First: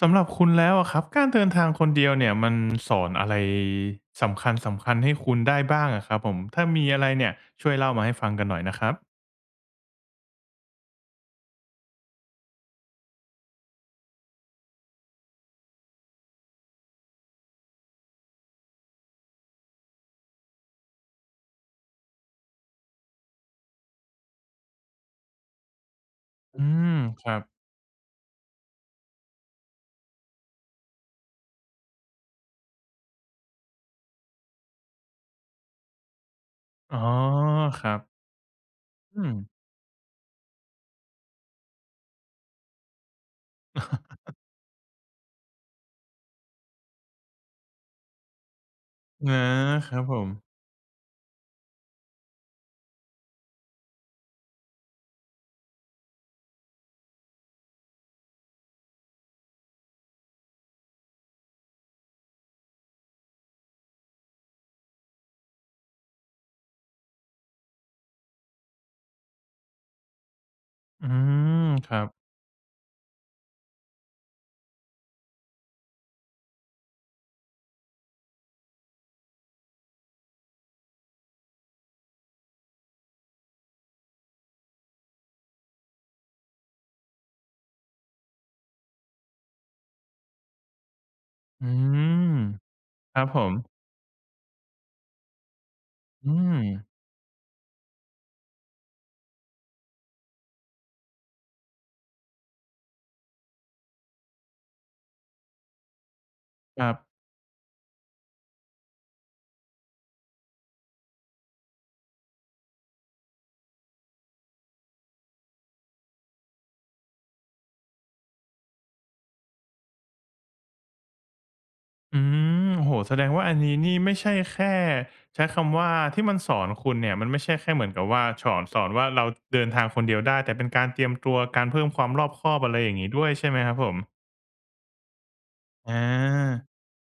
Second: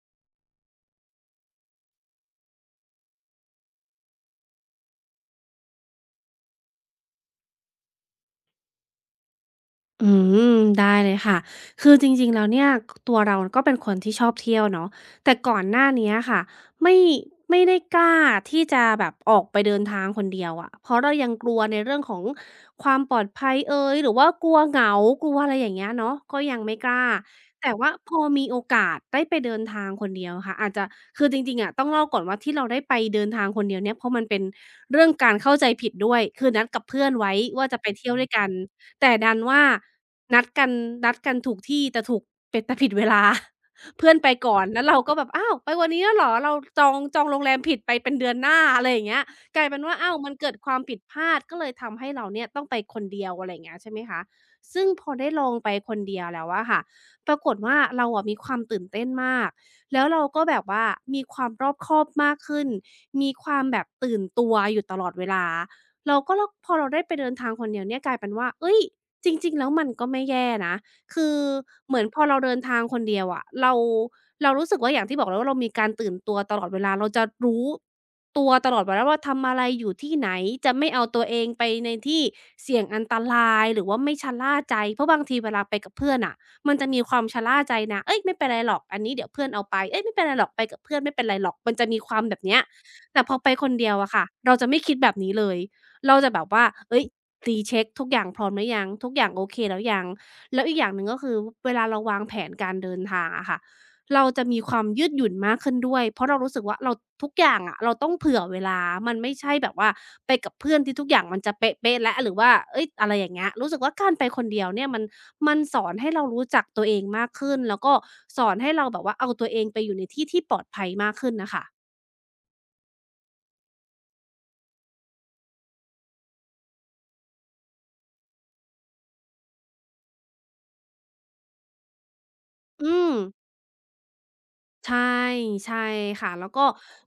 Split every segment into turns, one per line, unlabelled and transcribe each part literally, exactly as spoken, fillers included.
สำหรับคุณแล้วอะครับการเดินทางคนเดียวเนี่ยมันสอนอะไรสำคัญสำคัญให้คุณได้บ้างอะครับผมถ้ามีอะไรเนี่ยช่วยเล่ามาให้ฟังกันหน่อยนะครับ
อืมได้เลยค่ะคือจริงๆแล้วเนี่ยตัวเราก็เป็นคนที่ชอบเที่ยวเนาะแต่ก่อนหน้าเนี้ยค่ะไม่ไม่ได้กล้าที่จะแบบออกไปเดินทางคนเดียวอะเพราะเรายังกลัวในเรื่องของความปลอดภัยเอยหรือว่ากลัวเหงากลัวอะไรอย่างเงี้ยเนาะก็ยัง
อื
ไม่ก
ม
ล้า
ครับ
แต่ว่าพอมีโอกาสได้ไปเดินทางคนเดียวค่ะอาจจะคือจริงๆอะต้องเล่าก่อนว่าที่เราได้ไปเดินทางคนเดียวเนี่ยเพราะมันเป็นเรื่องการเข้าใจผิดด้วยคือนัดกับ
อ๋อ
เพื่อนไว้ว่าจะ
ค
ไป
รับ
เที่ยวด้วยกัน แต่
อื
ดั
ม
นว่านัดกันนัดกันถูกที่แต่ถูกเป็นแต่ผิดเวลา เพื่อนไปก่อนแล้วเราก็แบบอ้าวไปวันนี้แล้วเหรอเราจองจองโรงแรมผิดไปเป็นเดือนหน้าอะไรอย่างเงี้ย
นะ
กลายเป็น
ค
ว่า
รับ
อ้า
ผ
ว
ม
มันเกิดความผิดพลาดก็เลยทำให้เราเนี่ยต้องไปคนเดียวอะไรอย่างเงี้ยใช่ไหมคะซึ่งพอได้ลองไปคนเดียวแล้วอะค่ะปรากฏว่าเราอะมีความตื่นเต้นมากแล้วเราก็แบบว่ามีความรอบคอบมากขึ้นมีความแบบตื่นตัวอยู่ตลอดเวลา เราก็แล้วพอเราได้ไปเดินทางคนเดียวเนี่ยกลายเป็นว่าเฮ้ยจริงๆแล้วมันก็ไม่แย่นะ
อื
คือ
มค
เหมื
รั
อน
บ
พอเราเดินทางคนเดียวอะเราเรารู้สึกว่าอย่างที่บอกแล้วว่าเรามีการตื่นตัวตลอดเวลาเราจะรู้ตัวตลอดเวลาว่าทำอะไรอยู่ที่ไหนจะไม่เอาตัวเองไปในที่เสี่ยงอันตรายหรือว่าไม่ชะล่าใจเพราะบางทีเวลาไปกับเพื่อนน่ะมันจะมีความชะล่าใจนะเฮ้ยไม่เป็นไรหรอกอันนี้เดี๋ยวเพื่อนเอาไปเฮ้ยไม่เป็นไรหรอกไปกับเพื่อนไม่เป็นไรหรอก
อื
มันจะมีความ
ม
แบบเนี้ย
ค
แต่
รับ
พอ
ผ
ไป
ม
คนเดียวอะค่ะเราจะไม่คิดแบบนี้เลย เราจะ
อื
แบบ
ม
ว่าเอ้ยตีเช็กทุกอย่างพร้อมหรือยังทุกอย่างโอเคแล้วยังแล้วอีกอย่างหนึ่งก็คือเวลาเราวางแผนการเดินทางอะค่ะเราจะมีความยืดหยุ่นมากขึ้นด้วยเพราะเรารู้สึกว่า
ครั
เรา
บ
ทุกอย่างอะเราต้องเผื่อเวลามันไม่ใช่แบบว่าไปกับเพื่อนที่ทุกอย่างมันจะเป๊ะๆแล้วหรือว่าเฮ้ยอะไรอย่างเงี้ยรู้สึกว่าการไปคนเดียวเนี่ยมันมันสอนให้เรารู้จักตัวเองมากขึ้นแล้วก็สอนให้เราแบบว่าเอาตัวเองไปอยู่ในที่ที่ปลอดภัยมากขึ้นน่ะค่ะ
อืมโอ้โฮแสดงว่าอันนี้นี่ไม่ใช่แค่ใช้คำว่าที่มันสอนคุณเนี่ยมันไม่ใช่แค่เหมือนกับว่าฉอนสอนว่าเราเดินทางคนเดียวได้แต่เป็นการเตรียมตัวการเพิ่มความรอบคอบอะไรอ
อื
ย่างงี้
ม
ด้วยใช่ไหมครับผม
ใช่ใช่
อา
ค่ะแล้วก็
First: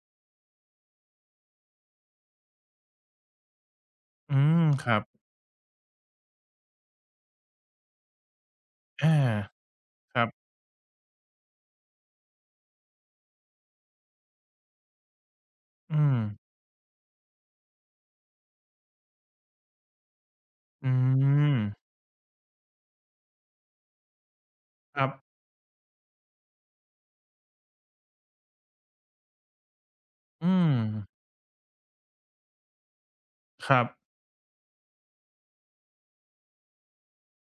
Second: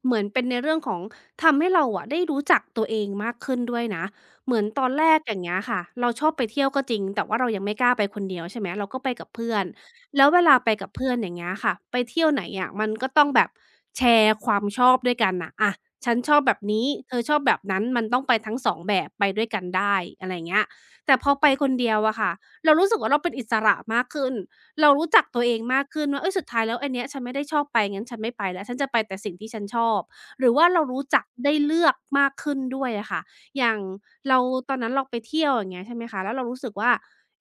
เหมือนเป็นในเรื่องของทำให้เราอะได้รู้จักตัวเองมากขึ้นด้วยนะ
อื
เหมือ
ม
นตอ
ค
น
รั
แร
บ
กอย่างเงี้ยค่ะเราชอบไปเที่ยวก็จริงแต่ว่าเรายังไม่กล้าไปคนเดียวใช่ไหมเราก็ไป
อา
กับเพื่อน
ค
แล้
รั
ว
บ
เวลาไปกับเพื่อนอย่างเงี้ยค่ะไปเที่ยวไหนอะมันก็ต้องแบบแชร์ความชอบด้วยกันน่ะอะ
อื
ฉัน
ม
ชอบแบบนี้เธอชอบแบบนั้นมันต้องไปทั้งสองแบบไปด้วยกันได้อะไรอย่างเงี้ย
อื
แต่พอไป
ม
คนเดียวอะค่ะเรารู้สึกว่าเราเป็นอิสระมากขึ้น เรา
ครั
รู้
บ
จักตัวเองมากขึ้นว่าเอ้ยสุดท้ายแล้วอันเนี้ยฉันไม่ได้ชอบไปงั้นฉันไม่ไปแล้วฉันจะไปแต่สิ่งที่ฉันชอบหรือ
อื
ว่า
ม
เรารู้จักได้เลือกมากขึ้นด้วยอะค่ะอ
ค
ย่าง
รับ
เราตอนนั้นเราไปเที่ยวอย่างเงี้ยใช่ไหมคะแล้วเรารู้สึกว่า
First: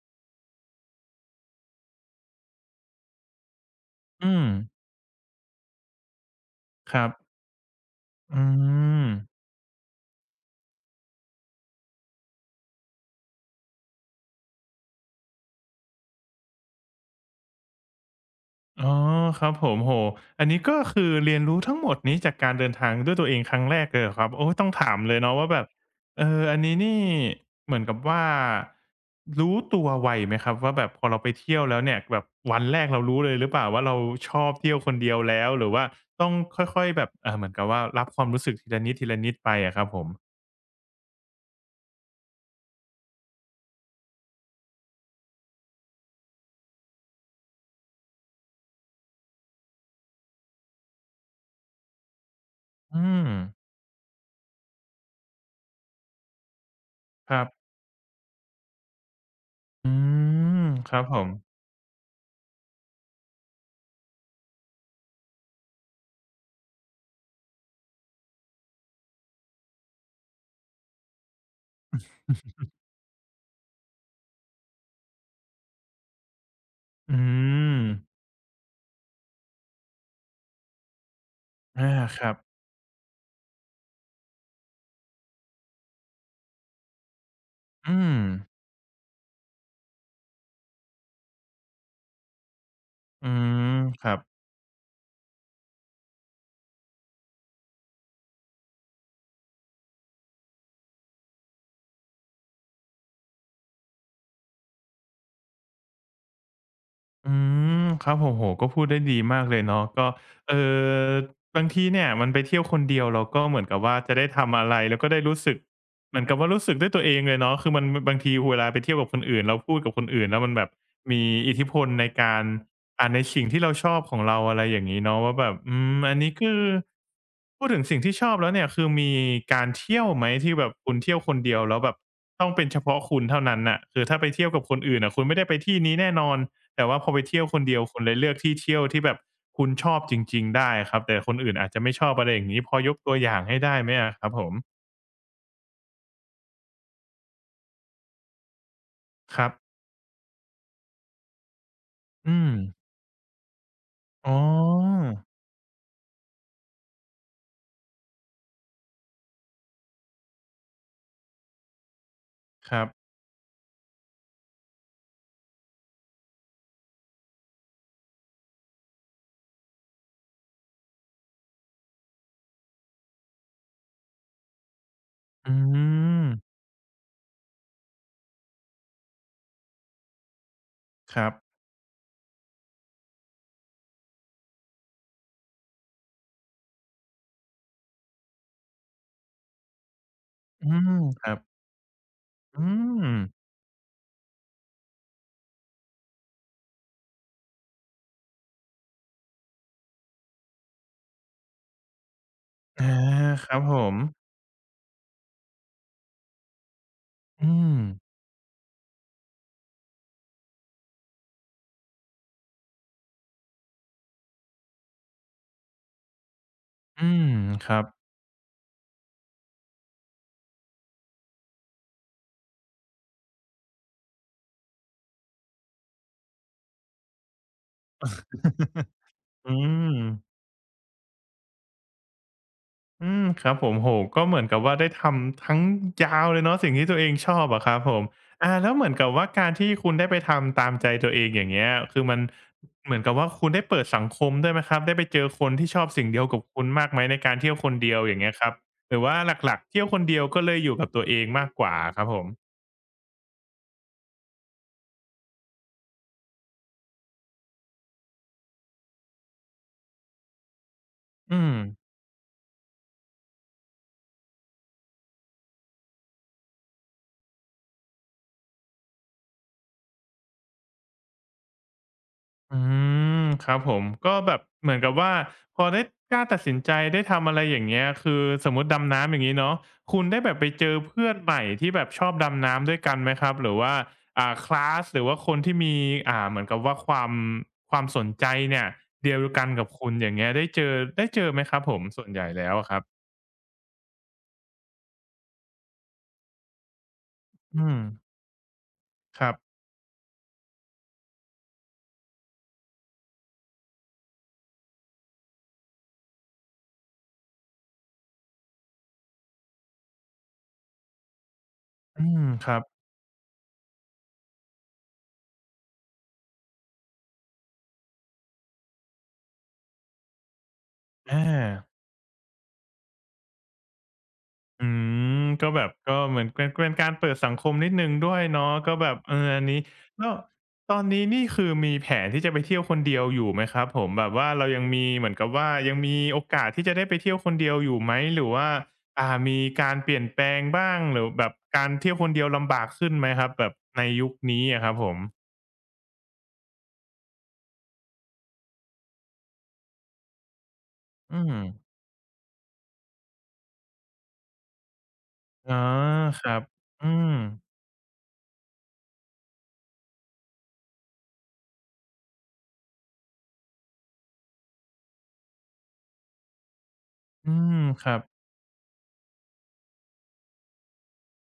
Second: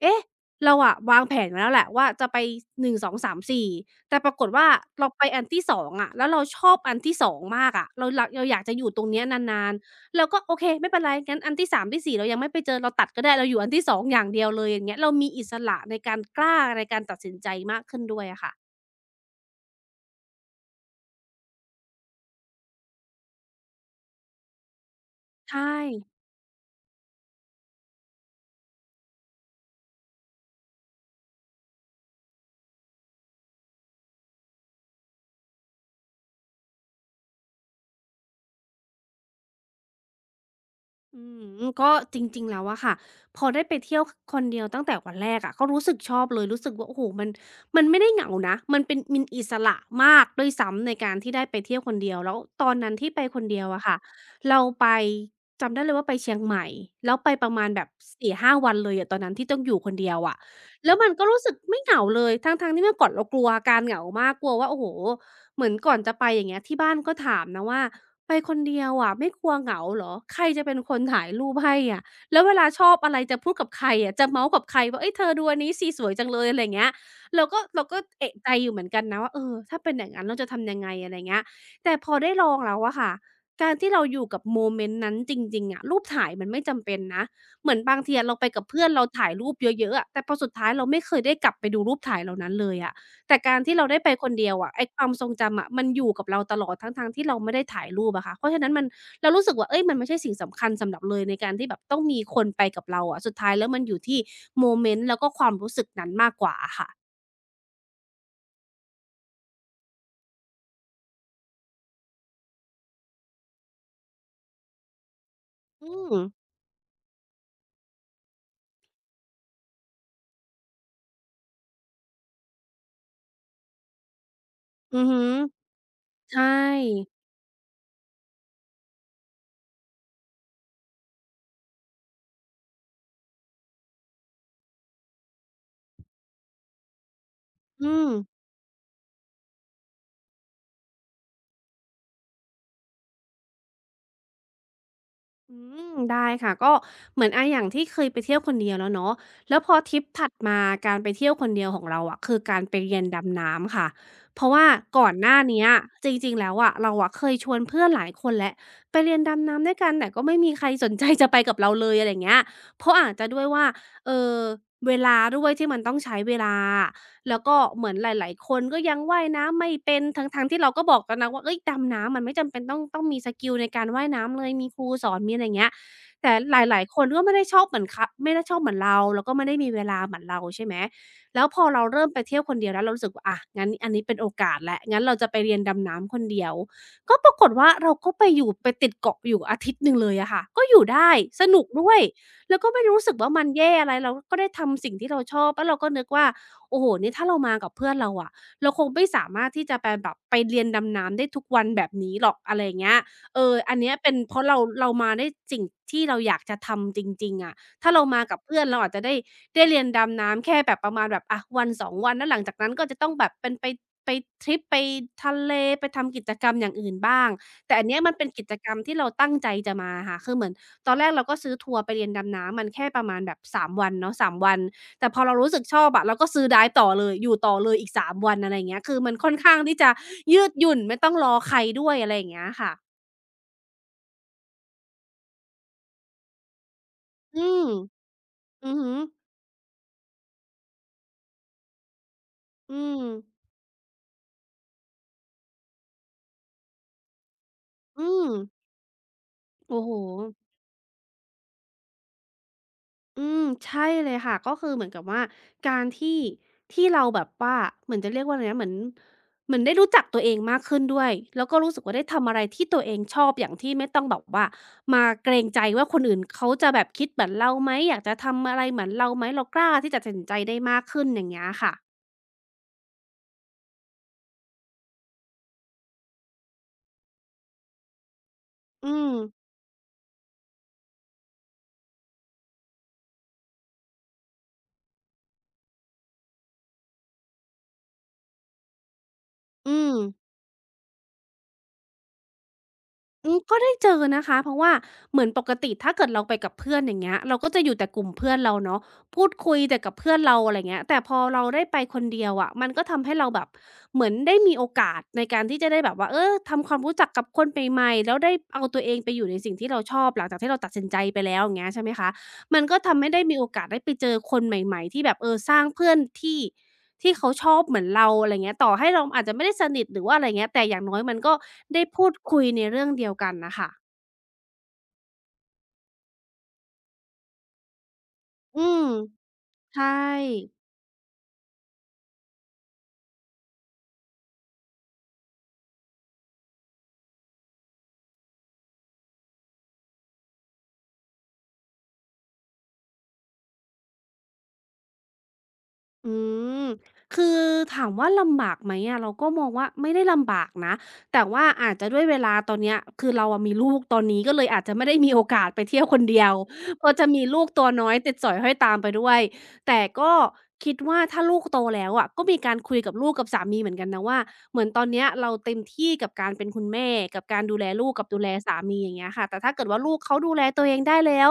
เอ๊ะเราอะวางแผนไว้แล้วแหละว่าจะไปหนึ่ง สอง สาม สี่แต่ป
อื
ราก
ม
ฏว่าเราไปอันที่สองอะแล้วเราชอบอั
ค
น
รับ
ที่สองมากอะเราลเรา
อื
อยากจะอยู่ตรง
ม
เนี้ยนานๆ เราก็โอเคไม่เป็นไรงั้นอันที่สามที่สี่เรายังไม่ไปเจอเราตัดก็ได้เราอยู่อันที่สององอย่างเดียวเลยอย่างเงี้ยเรามีอิสระในการกล้าในการตัดสินใจมากขึ้นด้วยอะค่ะ
อ๋อครับผมโอ้โฮอันนี้ก็คือเรียนรู้ทั้งหมดนี้จากการเดินทางด้วยตัวเองครั้งแรกเลยเหรอครับโอ้ต้องถามเลยเนาะว่าแบบ
ใช่
เอออันนี้นี่เหมือนกับว่ารู้ตัวไวไหมครับว่าแบบพอเราไปเที่ยวแล้วเนี่ยแบบวันแรกเรารู้เลยหรือเปล่าว่าเราชอบเที่ยวคนเดียวแล้วหรือว่าต้องค่อยๆแบบอ่าเหมือนกับว่ารับความรู้สึกทีละนิดๆไปอะครับผม
อืมก็จริงๆแล้วอะค่ะพอได้ไปเที่ยวคนเดียวตั้งแต่วันแรกอะก็รู้สึกชอบเลยรู้สึกว่าโอ้โฮมันมันไม่ได้เหงานะมันเป็นมันอิสระมากด้วยซ้ำในการที่ได้ไปเที่ยวคนเดียวแล้วตอนนั้น
อื
ที่ไป
ม
คนเดียวอะค่ะเราไปจำได้เลยว่าไปเชียงใหม่แล้วไป
ครั
ป
บ
ระมาณแบบสี่ห้าวันเลยอะตอนนั้นที่ต้องอยู่ค
อื
นเดียวอะ
มค
แล้ว
รับ
มัน
ผ
ก็
ม
รู้สึกไม่เหงาเลยทั้งๆที่เมื่อก่อนเรากลัวอาการเหงามากกลัวว่าโอ้โฮ เหมือนก่อนจะไปอย่างเงี้ยที่บ้านก็ถามนะว่าไปคนเดียวอะไม่กลัวเหงาเหรอใครจะเป็นคนถ่ายรูปให้อะแล้วเวลาชอบอะไรจะพูดกับใครอะจะเมาท์กับใครว่าเฮ้ยเธอดูอันนี้สิสวยจังเลยอะไรอย่างเงี้ย
อื
เราก็
ม
เราก็เอะใจอยู่เหมือนกันนะว่าเออถ้าเป็นอย่างงั้นเราจะทำยังไงอะไรอย่างเงี้ย
อา
แต่พอ
ค
ได้
รับ
ลองแล้วอะค่ะการที่เราอยู่กับโมเมนต์นั้นจริงๆอะรูปถ่ายมันไม่จำเป็นนะเหมือนบา
อื
งที
ม
อะเราไปกับเพื่อนเราถ่ายรูปเยอะๆอะแต่พอสุดท้ายเราไม่เคยได้กลับไปดูรูปถ่ายเหล่านั้นเลยอะ
อื
แต่การ
ม
ที่เราได้
ค
ไป
รับ
คนเดียวอะไอ้ความทรงจำอะมันอยู่กับเราตลอดทั้งๆที่เราไม่ได้ถ่ายรูปอะค่ะเพราะฉะนั้นมันเรารู้สึกว่าเฮ้ยมันไม่ใช่สิ่งสำคัญสำหรับเลยในการที่แบบต้องมีคนไปกับเราอะสุดท้ายแล้วมันอยู่ที่โมเมนต์แล้วก็ความรู้สึกนั้นมากกว่าอะค่ะ
อืมครับโอ้โฮก็พูดได้ดีมากเลยเนาะก็เอ่อบางทีเนี่ยมันไปเที่ยวคนเดียวเราก็เหมือนกับว่าจะได้ทำอะไรแล้วก็ได้รู้สึก
อื
เห
ม
มือนกับว่ารู้สึกด้วยตัวเองเลยเนาะคือมันบางทีเวลาไปเที่ยวกับคนอื่นเราพูดกับคนอื่นแล้วมันแบบมีอิทธิพลในการอ่าในสิ่งที่เราชอบของเราอะไรอย่าง
อื
งี้
อฮึ
เนาะว่าแบบอืมอันนี้
ใช่
คือพูดถึงสิ่งที่ชอบแล้วเนี่ยคือมีการเที่ยวไหมที่แบบคุณเที่ยวคนเดียวแล้วแบบต้องเป็นเฉพาะคุณเท่านั้นน่ะคือถ้าไปเที่ยวกับคนอื่นน่ะคุณไม่ได้ไปที่นี้แน่นอน แต่ว่าพอไปเที่ยวคนเดียว
อื
คุณ
ม
เลยเลือกที่เที่ยวที่แบบคุณชอบจริงๆได้ครับแต่คนอื่นอาจจะไม่ชอบอะไรอย่างงี้พอยกตัวอย่างให้ได้ไหมอะครับผม
อืมได้ค่ะก็เหมือนอาอย่างที่เคยไปเที่ยวคนเดียวแล้วเนาะ
ครั
แล้วพ
บ
อทริปถัดมาการไปเที่ยวคนเดียวของเราอะคื
อื
อ
ม
การไปเรียนดำน้ำค่ะ
อ๋อ
เพราะว่าก่อนหน้าเนี้ยจริงๆแล้วอะเราอะเคยชวนเพื่อนหลายคนแล้วไปเรียนดำน้ำด้วยกันแต่ก็ไม่มีใครสนใจจะไปกับเราเลยอะไรอย่างเงี้ย
ค
เพ
รับ
ราะอาจจะด้วยว่าเอ่อเวลาด้วยที่มันต้องใช้เวลา แล้วก็เหมือนหลายๆคนก็ยังว่ายน้ำไม่เป็นทั้งๆที่เราก็บอกตอนนะว่าเฮ้ยดำน้ำมันไม่จำเป็นต้องต้องมีสกิลในการว่ายน้ำเลยมีครูสอนมีอะไรอ
อื
ย่างเงี้ย
ม
แต่หลายๆคนก็ไม่ได้ชอบเหมือนคไม่ได้ชอบเหมือนเราแล้วก็ไม่ได้มีเวลาเหมือนเราใช่ไหม
ครับ
แล้วพอเราเริ่มไปเที่ยวคนเดียวแล้วเรารู้สึกว่าอะงั้นอันนี้เป็นโอกาสแล้วงั้นเราจะไปเรียนดำน้ำคนเดียว ก็ปรากฏว่าเราก็ไปอยู่ไปติดเกาะอยู่อาทิตย์หนึ่งเลยอะค่ะก็
อื
อยู่
ม
ได้
ครับ
สนุกด้วยแล้ว
อื
ก็ไม่รู้สึก
ม
ว่ามันแย่อะไรเราก็ได้ทำสิ่งที่เราชอบแล้วเราก็นึกว่า โอ้โห นี่ถ้าเรามากับเพื่อนเราอะเราคงไม่สามารถที่จะไปแบบไปเรียนดำน้ำได้ทุกวันแบบนี้หรอกอะไรอย่างเงี้
อา
ยเอ
ค
อ
รับผ
อันเนี้ย
ม
เป็นเพราะเราเรามาได้สิ่งที่เราอยากจะทำจริงๆ
อื
อะ
ม
ถ้าเรามากับเพื่อนเราอาจจะได้ได้เรียนดำน้ำแค่แบบประมาณแบบอะวันสองวันแล้วหลังจากนั้นก็จะต้องแบบเป็นไปไปทริปไปทะเลไปทำกิจกรรมอย่างอื่น
อื
บ้า
ม
ง
ค
แต่
รั
อั
บ
นเนี้ยมันเป็นกิจกรรมที่เราตั้งใจจะมาค่ะคือเหมือนตอนแรกเราก็ซื้อทัวร์ไปเรียนดำน้ำมันแค่ประมาณแบบสามวันเนาะสามวัน แต่พอเรารู้สึกชอบอะเราก็ซื้อได้ายต่อเลยอยู่ต่อเลยอีกสามวันอะไรอย่างเงี้ย คือมันค่อน
อื
ข้างที่จะ
ม
ยืดหยุ่นไม่ต้องรอใครด้วยอะไรอย่างเงี้ยค่ะ
อืมครับผมโอ้โฮก็เหมือนกับว่าได้ทำทั้งยาวเลยเนาะสิ่งที่ตัวเองช
อื
อบอะ
ม
ครับผมอา
อื
แล้ว
อ
เหมื
ฮึ
อนกับว่าการที่คุณได้ไปทำตามใจตัวเองอย่างเงี้ยคือมัน
อื
เหมือ
ม
นกับว่าคุณได้เปิดสังคมด้วยไหมครับได้ไปเจอคนที่ชอบสิ่งเดียวกับคุณมากไหมในการเที่ยวคนเดียว
อื
อย่าง
ม
เงี้ยครับหรือว่าหลักๆ
โอ้
เที่ยว
โฮ
คนเดียวก็เลยอยู่กับตัวเองมากกว่าอะครับผม
อืมใช่เลยค่ะก็คือเหมือนกับว่าการที่ที่เราแบบว่าเหมือนจะเรียกว่าอะไรนะเหมือนเหมือนได้รู้จักตัวเองมากขึ้นด้วย
อื
แล้ว
ม
ก็รู้สึกว่าได้ทำอะไรที่ตัวเองชอบอย่างที่ไม่ต้องแบบว่ามาเกรงใจว่าคนอื่นเขาจะแบบคิดเหมือนเราไหมอยากจะทำอะไรเหมือนเราไหมเรากล้าที่จะตัดสินใจได้มากขึ้นอย่างเงี้ยค่ะ
อืมครับผมก็แบบเหมือนกับว่าพอได้กล้าตัดสินใจได้ทำอะไรอย่างเงี้ยคือสมมติ
อื
ดำน้ำ
ม
อย่างนี้เนาะคุณได้แบบไปเจอเพื่อนใหม่ที่แบบชอบดำน้ำด้วยกันไหมครับหรือว่าอ่าคลาสหรือว่าคนที่มีอ่าเหมือนกับว่าความความสนใจเนี่ยเดียวกันกับ
อื
คุณ
ม
อย่างเงี้ยได้เจอได้เจอไหมครับผมส่วนใหญ่แล้วอะครับ
อืมก็ได้เจอนะคะเพราะว่าเหมือนปกติถ้าเกิดเราไปกับเพื่อนอย่างเงี้ยเราก็
อื
จะอยู่
ม
แต่กลุ่มเพื่อนเราเนาะ
ค
พูด
รั
คุ
บ
ยแต่กับเพื่อนเราอะไรเงี้ยแต่พอเราได้ไปคนเดียวอะมันก็ทำให้เราแบบเหมือนได้มีโอกาสในการที่จะได้แบบว่าเออทำความรู้จักกับคนใหม่ๆแล้วได้เอาตัวเองไปอยู่ในสิ่งที่เราชอบหลังจากที่เราตัดสินใจไปแล้วอย่างเงี้ยใช่ไหม
อื
คะ
มครั
มัน
บ
ก็ทำให้ได้มีโอกาสได้ไปเจอคนใหม่ๆที่แบบเออสร้างเพื่อนที่ ที่เขาชอบเหมือนเราอะไรเงี้ยต่อให้เราอาจจะไม่ได้สนิทหรือว่าอะไรเงี้ยแต่อย่างน้อยมัน
อา
ก็ได้พูดคุยในเรื่องเดียวกันน่ะค่ะ
อืมก็แบบก็เหมือนเป็นเป็นการเปิดสังคมนิดหนึ่งด้วยเนาะ
อื
ก็แบ
ม
บเอออันนี้
ใช่
แล้วตอนนี้นี่คือมีแผนที่จะไปเที่ยวคนเดียวอยู่ไหมครับผมแบบว่าเรายังมีเหมือนกับว่ายังมีโอกาสที่จะได้ไปเที่ยวคนเดียวอยู่ไหมหรือว่าอ่ามีการเปลี่ยนแปลงบ้างหรือแบบการเที่ยวคนเดียวลำบากขึ้นไหมครับแบบในยุคนี้อะครับผม
อืมคือถามว่าลำบากไหมอะเราก็มองว่าไม่ได้ลำบากนะ
อื
แต่
ม
ว่าอาจจะด้วยเวลาตอนเนี้ยคือเราอะมีลูกตอนนี้ก็เลยอาจจะไม่ได้มีโอกาส
อ๋อ
ไปเที่ยวคนเดี
ค
ยว
รับ
พ
อื
อจะ
ม
มีลูกตัวน้อยติดสอยห้อยตามไปด้วยแต่ก็คิดว่าถ้าลูกโตแล้วอะก็มีการคุยกับลูกกับสามีเหมือนกันนะว่าเหมือนตอนเนี้ยเราเต็มที่กับการเป็นคุณแม่กับ
อื
การ
ม
ดูแล
ค
ลูก
รับ
กับดูแลสามีอย่างเงี้ยค่ะแต่ถ้าเกิดว่าลูกเขาดูแลตัวเองได้แล้ว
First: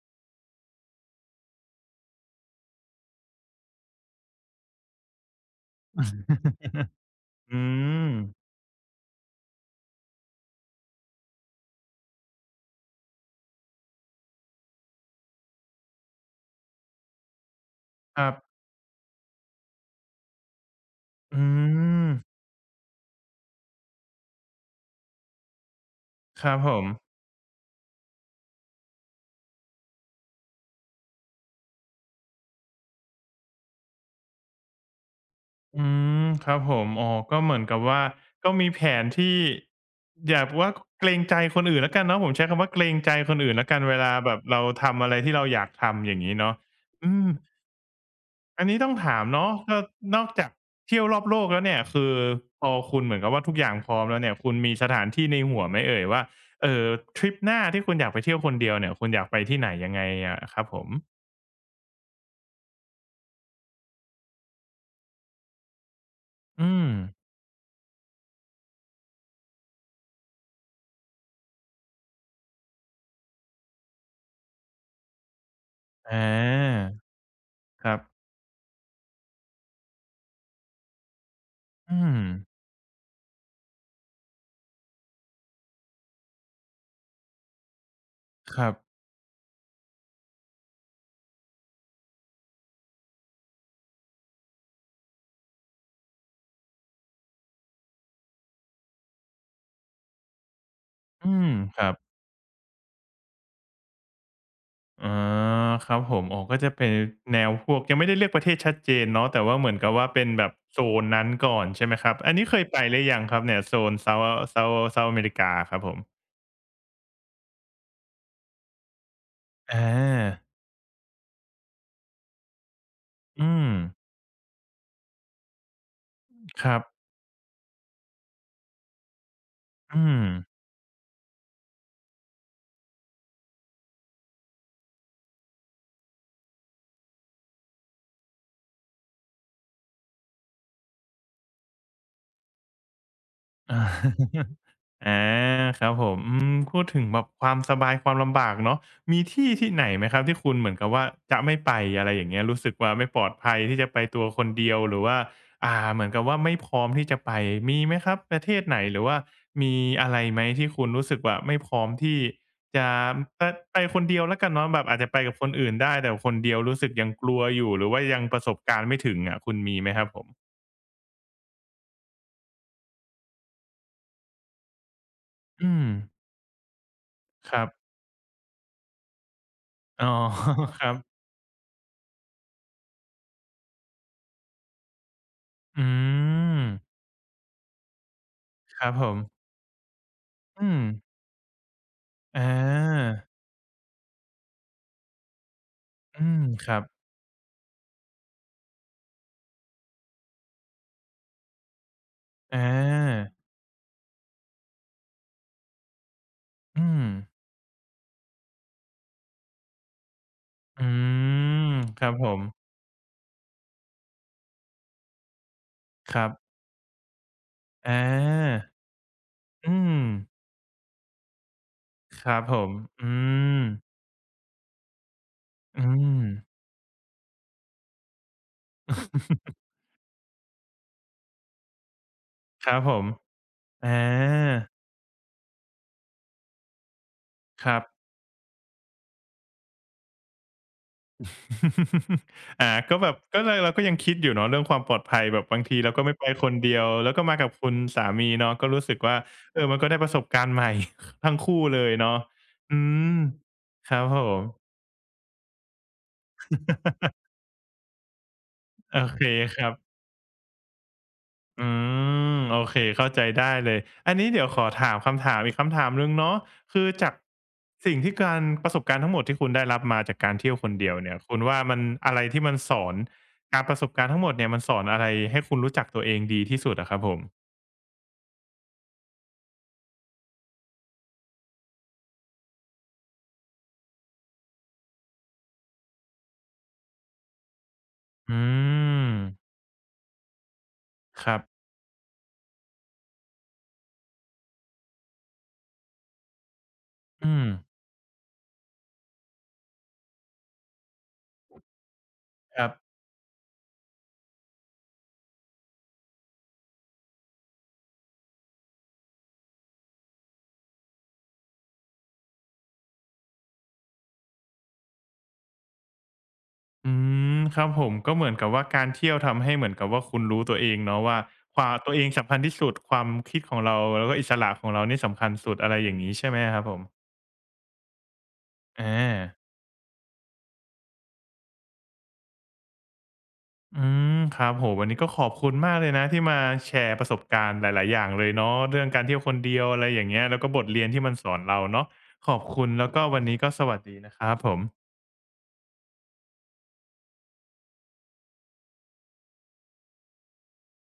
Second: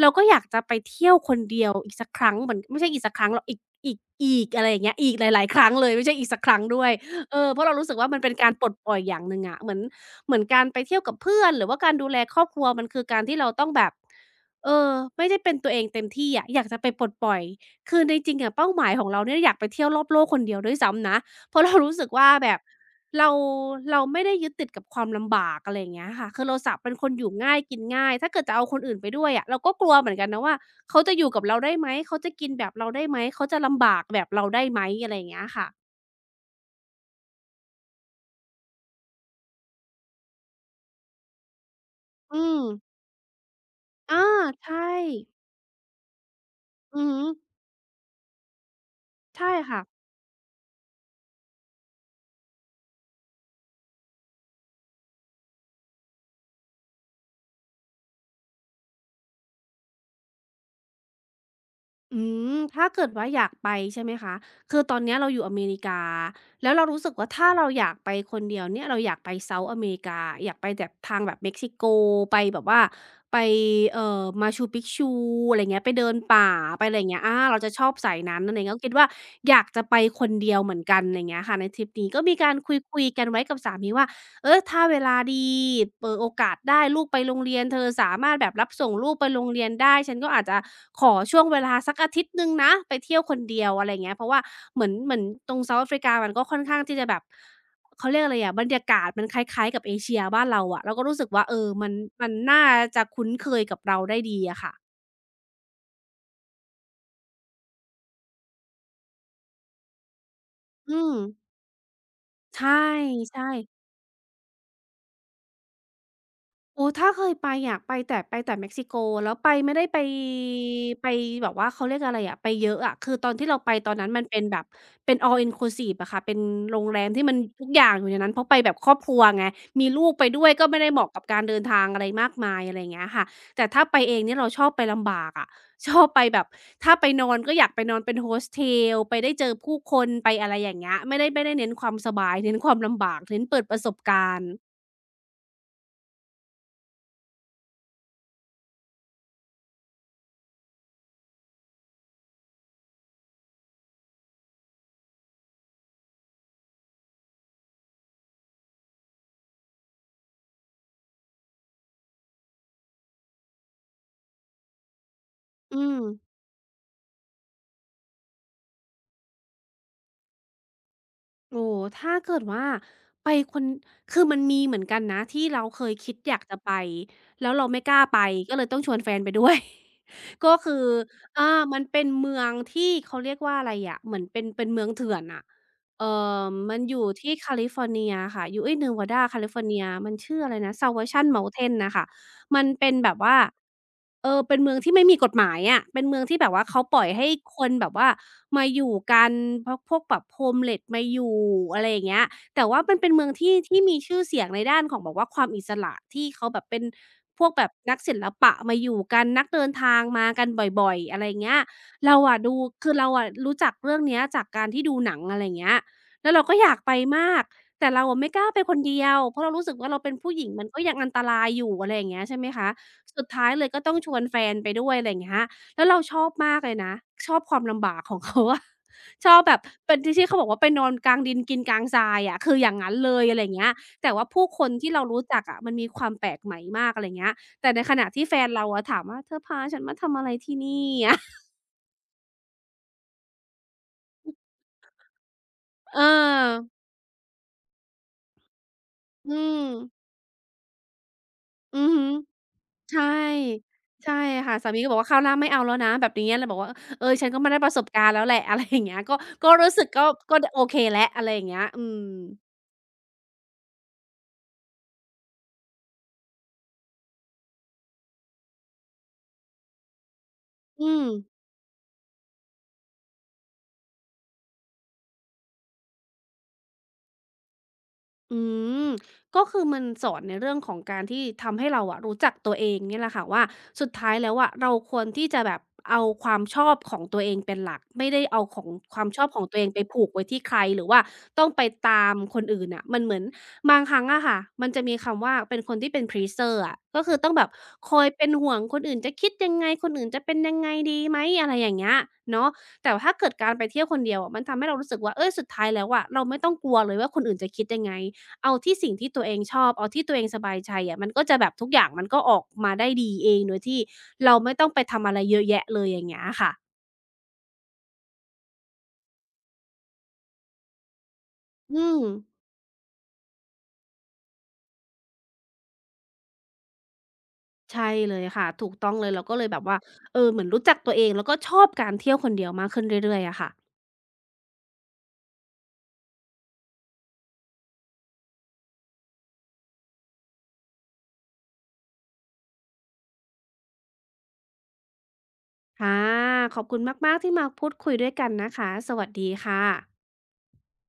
เราก็อยากจะไปเที่ยวคนเดียวอีกสักครั้งเหมือนไม่ใช่อีกสักครั้งหรอกอีกอีกอีกอะไรอย่างเงี้ยอีกหลายๆครั้งเลยไม่ใช่อีกสักครั้งด้วยเออเพ
อื
ราะเรารู้สึกว่า
ม
มันเป็นการปลดปล่อยอย่างหนึ่งอะเหมือนเหมือนการไปเที่ยวกับเพื่อนหรือว่าการดูแลครอบครัวมันคือการที่เราต้องแบบเออไม่ได้เป็นตัวเองเต็มที่อะอยากจะไปปลดปล่อยคือใน
ค
จ
รั
ริ
บ
งอะเป้าหมายของเราเนี่ยอยากไปเที่ยวรอบโลกคนเดียวด้วยซ้ำนะ
อื
เพราะเรารู้สึ
ม
กว่าแบบ เราเราไม่ได้ยึดติดกับความลำบากอะไรอย่างเงี้ยค่ะคื
ค
อ
รั
เรา
บผ
สะ
ม
เป็นคนอยู่ง่ายกินง่ายถ้าเกิดจะเอาคนอื่นไปด้วยอะเราก็กลัวเหมือนกันนะว่าเขาจะอยู่กับเราได้ไหมเขาจะกินแบบเราได้ไหมเขาจะลำบากแบบเราได้ไหมอะไรอย่างเงี้ยค่ะ
อืมครับผมอ๋อก็เหมือนกับว่าก็มีแผนที่อย่าว่าเกรงใจคนอื่นแล้วกันเนาะผม
อื
ใช้
ม
คำว่าเกรงใจคนอื่นแล้วกันเวลา
อา
แบบเรา
ใช่
ทำอะไรที่เราอยากทำอย่างงี้เนาะ
อือ
อื
ฮึ
มอันนี้ต้องถาม
ใช่
เนาะก็
ค่ะ
นอกจากเที่ยวรอบโลกแล้วเนี่ยคือพอคุณเหมือนกับว่าทุกอย่างพร้อมแล้วเนี่ยคุณมีสถานที่ในหัวไหมเอ่ยว่าเอ่อทริปหน้าที่คุณอยากไปเที่ยวคนเดียวเนี่ยคุณอยากไปที่ไหนยังไงอะครับผม
อืมถ้าเกิดว่าอยากไปใช่ไหมคะคือตอนเนี้ยเราอยู่อเมริกาแล้
อื
วเรา
ม
รู้สึกว่าถ้าเราอยากไปคนเดียวเนี่ยเราอยากไปเ o า t h อเมริกาอยากไปแบบทางแบบเม็กซิโกไปแบบว่าไปเอ่อ Machu Picchu อะไรเงี้ยไปเดิน
อา
ป่าไปอะไรอย่างเงี้ยอาเราจะช
ค
อบ
รับ
สายนั้นอะไรเงี้ยก็คิดว่าอยากจะไปคนเดียวเหมือนกันไรเงี้ยค่ะในทริป
อื
นี้ก็
ม
มีการคุยๆกันไว้กับสามีว่า เออถ้าเวลาดีเปิดโอกาสได้ลูกไปโรงเรียนเธอสามารถแบบ
ค
รั
รั
บ
บ
ส่งลูกไปโรงเรียนได้ฉันก็อาจจะขอช่วงเวลาสักอาทิตย์หนึ่งนะไปเที่ยวคนเดียวอะไรอย่างเงี้ยเพราะว่าเหมือนเหมือนตรง South Africa มันก็ค่อนข้างที่จะแบบเขาเรียกอะไรอะบรรยากาศมันคล้ายๆกับเอเชียบ้านเราอะเราก็รู้สึ
อื
กว่า
ม
เออ
ค
มั
รั
น
บ
มันน่าจะคุ้นเคยกับเราได้ดีอะค่ะ
อ๋อครับผมอ๋อก็จะเป็นแนวพวกยังไม่ได้เลือกประเทศชัดเจนเนาะแต่ว่าเหมือนกับว่าเป็นแบบโซ
อื
น
ม
นั้นก่อนใช่ไหมครับอันนี้เคย
ใช่
ไปหรือยังครั
ใช่
บเนี่ยโซนเซาท์เซาท์เซาท์อเมริกาครับผม
โอ้ถ้าเคยไปอยากไปแต่ไปแต่เม็กซิโกแล้วไปไม่ได้
อา
ไปไปแบบว่าเขาเรียกอะไรอะไปเยอะอะคือตอนที่
อื
เราไป
ม
ตอนนั้นมันเป็นแบบเป็น all inclusive อะค่ะเป็น
ค
โร
รั
งแร
บ
มที่มันทุกอย่างอยู่ในนั้นเพราะไปแบบครอบครัวไงมี
อื
ลูกไป
ม
ด้วยก็ไม่ได้เหมาะกับการเดินทางอะไรมากมายอะไรอย่างเงี้ยค่ะแต่ถ้าไปเองเนี่ยเราชอบไปลำบากอะ ชอบไปแบบถ้าไปนอนก็อยากไปนอนเป็น Hostel ไปได้เจอผู้คนไปอะไรอย่างเงี้ยไม่ได้ไม่ได้เน้นความสบายเน้นความลำบากเน้นเปิดประสบการณ์
อาครับผมอืมพูดถึงแบบความสบายความลำบากเนาะมีที่ที่ไหนไหมครับที่คุณเหมือนกับว่าจะไม่ไปอะไรอย่างเงี้ยรู้สึกว่าไม่ปลอดภัยที่จะไปตัวคนเดียวหรือว่าอ่าเหมือนกับว่าไม่พร้อมที่จะไปมีไหมครับประเทศไหนหรือว่ามีอะไรไหมที่คุณรู้สึกว่าไม่พร้อมที่จะไปไปคนเดียวแล้วกันเนาะแบบอาจจะไปกับคนอื่น
อื
ได้
ม
แต่คนเดียวรู้สึกยังกลัวอยู่หรือว่ายังประสบการณ์ไม่ถึงอะคุณมีไหมครับผม
โอ้ ถ้าเกิดว่าไปคนคือมันมีเหมือนกันนะที่เรา
อื
เค
ม
ยคิดอยากจะไปแล้ว
ครั
เรา
บ
ไม่กล้าไปก็เลยต้องชวนแฟนไปด้วย
อ๋อ
ก็คื
ค
อ
รับ
อามันเป็นเมืองที่เขาเรียกว่าอะไรอะเหมือนเป็นเป็นเมืองเถื่อนน่ะ
อื
เอ่อ
ม
มันอยู่ที่แคลิฟอร์เนียค่ะอยู่เอ๊ย
ครับผม
Nevada แคลิฟอร์เนียมันชื่ออะไร
อื
นะ
ม
Salvation Mountain น่ะค่ะ
อ
มันเป็นแบ
า
บว่าเออเป็นเมืองที่ไม่มีกฎหมายอะ เป็นเมือ
อื
งที่
ม
แบบว่า
ครั
เขา
บ
ปล่อยให้คนแบบว่ามาอยู่กันพวกพวกแบบ homeless มาอยู่อะไรอย่างเงี้ย
อ
แต่ว่ามันเป็นเมือง
า
ที่ที่มีชื่อเสียงในด้านของแบบว่าความอิสระที่เขาแบบเป็น
อืม
พวกแบบนักศิลปะมาอยู่กันนักเดินทางมากัน
อื
บ่อยๆอะไรเงี้ย
มครับ
เรา
ผ
อะ
ม
ดูคือเราอะรู้จักเรื่องเนี้ยจากการที่ดูหนังอะไรเงี้ย
ครั
แล้วเรา
บ
ก็อยากไปมากแต่
อ
เราอะไม่กล้าไป
า
คนเดียวเพราะเรารู้สึก
อื
ว่าเรา
ม
เป็นผู้หญิงมันก็ยังอันตรายอยู่อะไรอย่างเงี้
ค
ยใช่
รับ
ไหม
ผ
คะ
มอื
สุดท้าย
ม
เลยก็ต้องชวนแฟนไปด้วยอะไรอย่างเงี้ย
อื
แล้วเราช
ม
อบมากเลยนะชอบความลำบากของเขาอะ ชอบแบบ เป็นที่ที่เขาบอกว่าไปนอนกลางดินกินกลางทรายอะคืออ
ค
ย่าง
รับผ
งั้น
ม
เลยอะไรอย่างเงี้ย
อา
แต่ว่าผู้คนที่เรารู้จักอะมันมีความแปลกใหม่มากอะไรอย่างเงี้ย
ค
แต่ใน
รับ
ขณะที่แฟนเราอะถามว่าเธอพาฉันมาทำอะไรที่นี่
อาก็แบบก็เลยเราก็ยังคิดอยู่เนาะเรื่องความปลอดภัยแบบบางทีเรา
เออ
ก็ไม่ไปคนเดียวแล้วก็มากับคุณสามีเนาะก็รู้สึกว่า
อื
เอ
ม
อมันก็ได้ประสบการณ์ใหม่ ทั้งคู่
อื
เล
อ
ย
ฮึ
เนาะอื
ใช่
มครับ
ใช่
ผ
ค่ะสา
ม
มีก็บอกว่าข้าวหน้าไม่เอาแล้วนะแบบนี้เราบอกว่าเออฉันก็มาได้ประสบการณ์แล้วแหละอะไรอย่างเงี้
โอ
ยก็
เค
ก็
ครั
รู้สึก
บ
ก็ก็ดโอเคแล้วอะไรอย่างเงี้ย
อื
อืม
มโอเคเข้าใจได้เลย อันนี้เดี๋ยวขอถามคำถามอีกคำถามหนึ่งเนาะคือจากสิ่งที่การประสบการณ์ทั้งหมดที่คุณได้รับมาจากการเที่ยวคนเดี
อื
ยว
ม
เนี่ยคุณว่ามันอะไรที่มันสอนการประสบการณ์ทั้งหมดเนี่ยมันสอนอะไรให้คุณรู้จักตัวเองดีที่สุดอะครับผม
อืมก็คือมันสอนในเรื่องของการที่ทำให้เราอะรู้จักตัวเองเนี่ยแหละค่ะว่าสุดท้ายแล้วอะเราควรที่จะแบบเอาความชอบของตัวเองเป็นหลักไม่ได้เอา
อื
ของความ
ม
ชอบของตัวเองไปผูกไว้ที่ใครหรือว่า
ครั
ต้องไป
บ
ตามคนอื่นน่ะมันเหมือนบางครั้งอะค่ะมันจะมีคำว่าเป็นคนที่เป็น พลีสเซอร์ อะก็คือต้อง
อื
แบ
ม
บคอยเป็นห่วงคนอื่นจะคิดยังไงคนอื่นจะเป็นยังไงดีไหมอะไรอย่างเงี้ยเนาะ
ครั
แต่
บ
ถ้าเกิดการไปเที่ยวคนเดียวอะมันทำให้เรารู้สึกว่าเฮ้ยสุดท้ายแล้วอะเราไม่ต้องกลัวเลยว่าคนอื่นจะคิดยังไง เอาที่สิ่งที่ตัวเองชอบเอาที่ตัวเองสบายใจอะมันก็จะแบบทุกอย่างมันก็ออกมาได้ดีเองโดยที่เราไม่ต้องไปทำอะไรเยอะแยะเลยอย่างเงี้ยค่ะ
อืมครับผมก็เหมือนกับว่าการเที่ยวทำให้เหมือนกับว่าคุณรู้ตัวเองเนาะว่าความ
อื
ตัวเอ
ม
งสำคัญที่สุดความคิดของเราแล้วก็อิสระของเรานี่สำคัญสุดอะไรอย่างนี้ใช่ไหมครับผม
ใช่เลยค่ะ ถูก
อ
ต้องเลยเราก็
า
เลยแบบว่าเออเหมือนรู้จักตัวเองแล้วก็ชอบการเที่ยวคนเดียวมากขึ้นเรื่อยๆอะค่ะ
อืมครับโอวันนี้ก็ขอบคุณมากเลยนะที่มาแชร์ประสบการณ์หลายๆอย่างเลยเนาะเรื่องการเที่ยวคนเดียวอะไรอย่างเงี้ยแล้วก็บทเรียนที่มันสอนเราเนาะขอบคุณแล้วก็วันนี้ก็สวัสดีนะครับผม
ค่ะขอบคุณมากๆที่มาพูดคุยด้วยกันนะคะ สวัสดีค่ะ